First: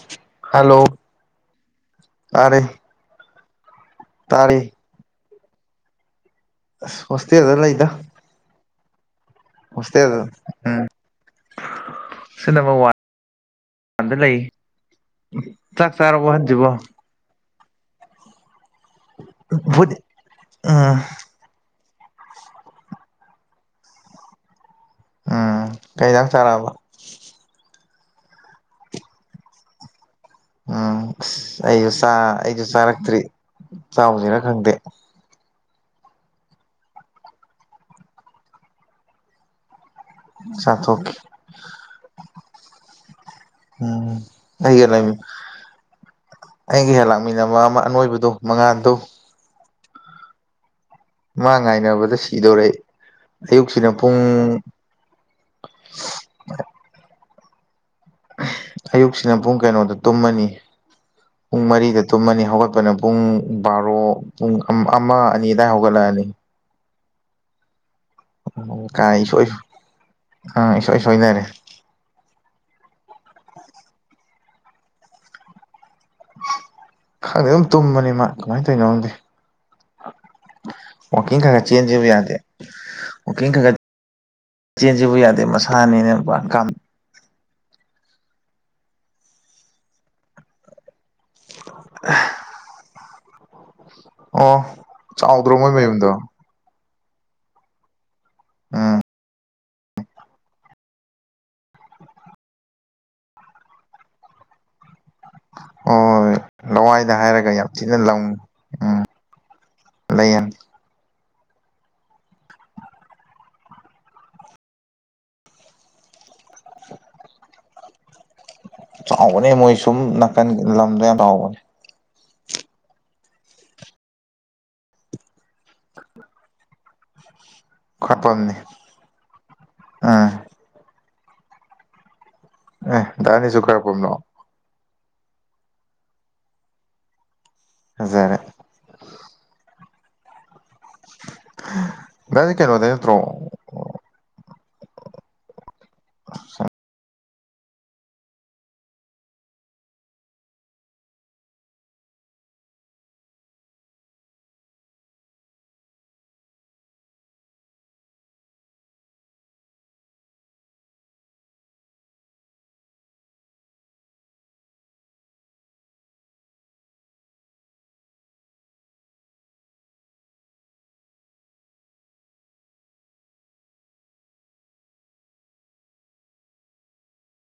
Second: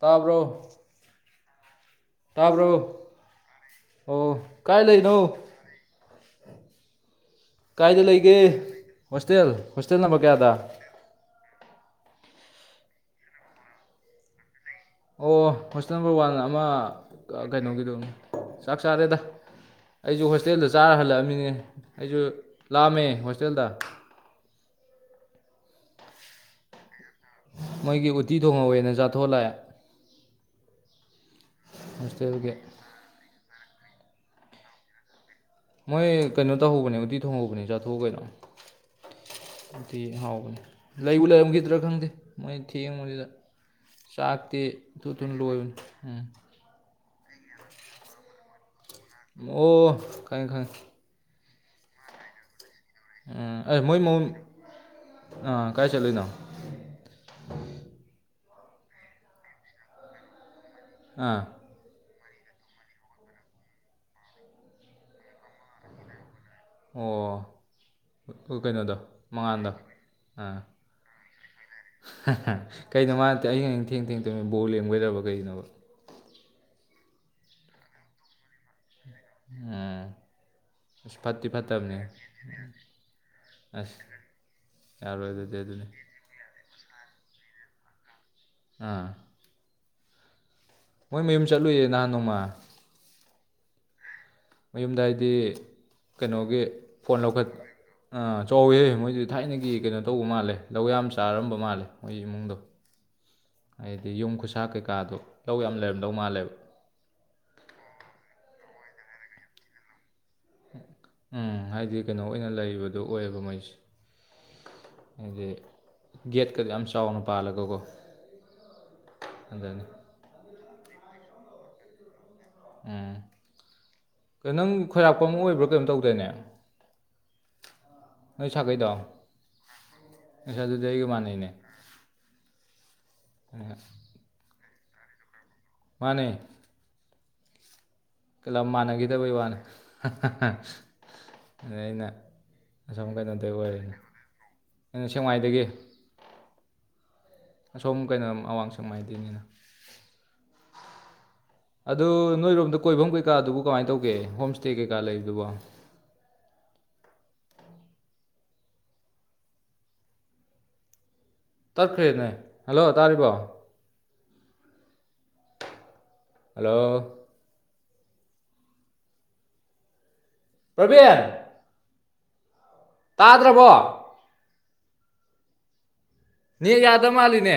ꯇꯥꯕ꯭ꯔꯣ ꯍꯜꯂꯣ ꯇꯥꯔꯦ ꯇꯕ꯭ꯔꯣ ꯑꯣ ꯇꯥꯔꯦ ꯀꯥꯏ ꯂꯩꯅꯣ ꯍꯁꯇꯦ ꯑꯗꯨꯗꯂ ꯏꯗ ꯀꯥꯏꯗ ꯂꯩꯒꯦ ꯍꯣꯁꯇꯦꯜ ꯍꯣꯁꯇꯦꯜ ꯅꯝꯕꯔ ꯀꯌꯥꯗ ꯎꯝ ꯁꯤ ꯅꯝꯕꯔ ꯋꯥꯟ ꯋꯥꯟꯗ ꯂꯩ ꯑꯣ ꯍꯣꯁꯇꯦꯜ ꯆꯥꯛ ꯅꯝꯕꯔ ꯆꯥꯔꯕꯣ ꯋꯥꯟ ꯑꯃ ꯍꯟꯁꯤꯕꯣ ꯀꯩꯅꯣꯒꯤꯗ ꯆꯥꯛ ꯆꯥꯔꯦꯗ ꯕꯨꯠ ꯑꯩꯁꯨ ꯍꯣꯁꯇꯦꯜꯗ ꯎꯝ ꯆꯥꯔ ꯍꯜꯂꯛꯑꯃꯤꯅꯦ ꯑꯩꯁꯨ ꯂꯥꯑꯝꯃꯦ ꯍꯣꯁꯇꯦꯜꯗ ꯎꯝ ꯀꯩꯗꯪ ꯆꯥꯔꯛꯑꯕ ꯃꯣꯏꯒꯤ ꯎꯠꯇꯤ ꯊꯣꯡꯍꯧꯋꯦꯅ ꯆꯥꯊꯣꯛꯂꯛꯑꯦ ꯎꯝ ꯑ ꯑꯩꯁꯨ ꯑꯩꯁꯨ ꯆꯥꯔꯛꯇ꯭ꯔꯤ ꯆꯥꯎꯁꯤꯅ ꯈꯪꯗꯦ ꯃꯣꯏ ꯀꯩꯅꯣ ꯇꯧꯍꯧꯕꯅꯦ ꯎꯇꯤ ꯊꯣꯡꯍꯧꯕꯅꯦ ꯆꯥꯊꯣꯛꯎ ꯀꯩꯅꯣ ꯑꯗꯨꯛꯇꯤ ꯍꯥꯎꯕꯅꯤ ꯆꯥꯊꯣꯛꯀꯦ ꯂꯩꯕꯨ ꯂꯩꯔꯝꯈꯤꯗ꯭ꯔꯥ ꯈꯪꯗꯦ ꯃꯣꯏ ꯊꯦꯡꯕꯗꯨꯗ ꯎꯝ ꯆꯥꯛꯇꯤ ꯑꯩꯒ ꯊꯨ ꯂꯩꯃꯤ ꯊꯨꯅ ꯂꯣꯏꯕꯅꯤ ꯎꯝ ꯇꯥꯛꯃꯤꯟꯅꯕ ꯑꯃ ꯑꯅꯣꯏꯕꯗꯣ ꯃꯉꯥꯟꯜꯗꯣ ꯑꯣ ꯈꯥꯏ ꯈꯥꯏ ꯃꯥ ꯉꯥꯏꯅꯕꯗ ꯁꯤꯗꯣꯔꯔꯛꯦ ꯎꯝ ꯑꯦ ꯃꯣꯏ ꯃꯟ ꯑꯥ ꯀꯥꯏ ꯆꯠꯂꯣꯏꯏꯅꯣ ꯎꯝ ꯑꯌꯨꯛꯁꯤꯅ ꯄꯨꯡ ꯀꯩꯅꯣꯗ ꯇꯨꯝꯃꯅꯤ ꯑꯥ ꯄꯨꯡ ꯃꯔꯤꯗ ꯇꯨꯝꯃꯅꯤ ꯍꯧꯒꯠꯄꯅ ꯄꯨꯡ ꯕꯥꯔꯣ ꯄꯨꯡ ꯑꯃ ꯑꯅꯤ ꯑꯗꯨꯋꯥꯏ ꯍꯧꯒꯠꯂꯛꯑꯅꯤ ꯑꯣ ꯀꯩꯅꯣꯗꯣ ꯀꯥꯏ ꯏꯁꯣꯏ ꯃꯉꯥꯟꯗꯣ ꯑꯥ ꯏꯁꯣꯏ ꯁꯣꯏꯅꯔꯦ ꯀꯩꯅꯣ ꯃꯥ ꯅꯠꯇꯦ ꯑꯩ ꯍ ꯊꯦꯡ ꯊꯦꯡ ꯇꯣꯏ ꯕꯣꯜ ꯂꯦꯝꯒꯣꯏꯗꯕ ꯀꯩꯒꯤꯣ ꯈꯪꯗꯦ ꯑꯗꯨꯝ ꯇꯨꯝꯕꯅꯤ ꯃꯥ ꯀꯃꯥꯏꯅ ꯇꯧꯅꯣꯪꯗꯤ ꯑ ꯐꯠꯇꯤ ꯐꯠꯇꯕꯅꯦ ꯋꯥꯛꯀꯤꯡ ꯈꯔ ꯈꯔ ꯑꯁ ꯆꯦꯟꯁꯤꯕꯨ ꯌꯥꯔꯣꯏ ꯌꯥꯗꯦ ꯑꯗꯨꯗꯤ ꯑꯗꯨꯗꯤ ꯃꯁꯥꯅꯤꯅꯦ ꯀ ꯑꯥ ꯃꯣꯏ ꯃꯌꯨꯝ ꯆꯠꯂꯨꯏꯌꯦ ꯅꯍꯥꯟ ꯅꯣꯡꯃꯥ ꯑꯣ ꯍꯥꯏꯗꯤ ꯆꯥꯎꯗ꯭ꯔꯣ ꯃꯣꯏ ꯃꯌꯨꯝꯗꯣ ꯀꯩꯅꯣꯒꯤ ꯐꯣꯟ ꯂꯧꯈꯠ ꯑꯥ ꯆꯥꯎꯋꯦ ꯃꯣꯏꯁꯤ ꯊꯥꯏꯅꯒꯤ ꯀꯩꯅꯣ ꯇꯧꯕ ꯃꯥꯜꯂꯦ ꯂꯧ ꯌꯥꯝ ꯆꯥꯔꯝꯕ ꯃꯥꯜꯂꯦ ꯃꯣꯏ ꯏꯃꯨꯡꯗꯣ ꯍꯥꯏꯗꯤ ꯌꯨꯝ ꯈꯨꯁꯥ ꯀꯩꯀꯥꯗꯣ ꯂꯧ ꯌꯥꯝ ꯂꯩꯔꯝꯗꯧ ꯍꯣꯏ ꯃꯥꯜꯂꯦꯕ ꯂꯋꯥꯏꯗ ꯍꯥꯏꯔꯒ ꯌꯥꯝ ꯊꯤꯅ ꯂꯪꯉꯤ ꯎꯝ ꯂꯩꯌꯦꯟ ꯎꯝ ꯍꯥꯏꯗꯤ ꯀꯩꯅꯣ ꯑꯣꯏꯅ ꯂꯩꯕꯗꯣ ꯑꯣꯏꯌꯦꯕ ꯃꯩꯁꯦ ꯍꯥꯏꯗꯤ ꯒꯦꯠꯀ ꯌꯥꯝ ꯆꯥꯎꯅ ꯄꯥꯜꯂꯒꯀꯣ ꯆꯥꯎꯕꯅꯦ ꯃꯣꯏ ꯑꯗꯨꯅꯤ ꯁꯨꯝ ꯅꯥꯀꯟꯒꯤ ꯂꯝꯗ ꯌꯥꯝ ꯆꯥꯎꯕꯅꯦ ꯎꯝꯣ ꯅꯪ ꯈꯣꯏꯔꯥꯛꯄ ꯑꯃ ꯑꯣꯏꯕ꯭ꯔꯥ ꯀꯩꯅꯣꯝ ꯇꯧꯗꯣꯏꯅꯦ ꯅꯩ ꯈꯔꯄꯝꯅꯤ ꯁꯥꯥꯒꯩꯗꯣ ꯑꯥ ꯅꯁ ꯑꯗꯨꯗꯩ ꯌꯃꯥꯟꯅꯦ ꯑꯦ ꯇꯅꯤꯁꯨꯖꯨ ꯈꯔꯄꯨꯝꯅ ꯃꯥꯅꯦ ꯐꯖꯔꯦ ꯀꯌꯥꯝ ꯃꯥꯟꯅꯈꯤꯗꯕꯩ ꯋꯥꯅꯦ ꯑꯗ ꯑꯩꯅ ꯗꯥꯗꯤ ꯀꯩꯅꯣꯗꯩ ꯑꯁꯝ ꯅꯠꯇ꯭ꯔꯣ ꯀꯩꯅꯣꯗꯩ ꯑꯣꯏꯔꯅꯤ ꯑꯁꯦꯡꯋꯥꯥꯏꯗꯒꯤꯦ ꯑꯁꯣꯝ ꯀꯩꯅꯣ ꯑꯋꯥꯡ ꯁꯪ ꯍꯥꯏꯥꯏꯗꯣꯏꯅꯤꯅ ꯑ ꯑꯗꯨ ꯅꯣꯏꯔꯣꯝꯗ ꯀꯣꯏꯐꯝ ꯀꯩꯀꯥꯗꯨꯕꯨ ꯀꯃꯥꯏꯅ ꯇꯧꯒꯦ ꯍꯣꯝ ꯏꯁꯇꯦ ꯀꯩꯀꯥ ꯂꯩꯕꯗꯨꯕ ꯇꯠꯈ꯭ꯔꯦꯅꯦ ꯍꯜꯂꯣ ꯇꯥꯔꯤꯕꯣ ꯍꯂꯣ ꯔꯕꯤꯦꯟ ꯇꯥꯗ꯭ꯔꯕꯣ ꯅ ꯌꯥꯗ ꯃꯥꯜꯂꯤꯅꯦ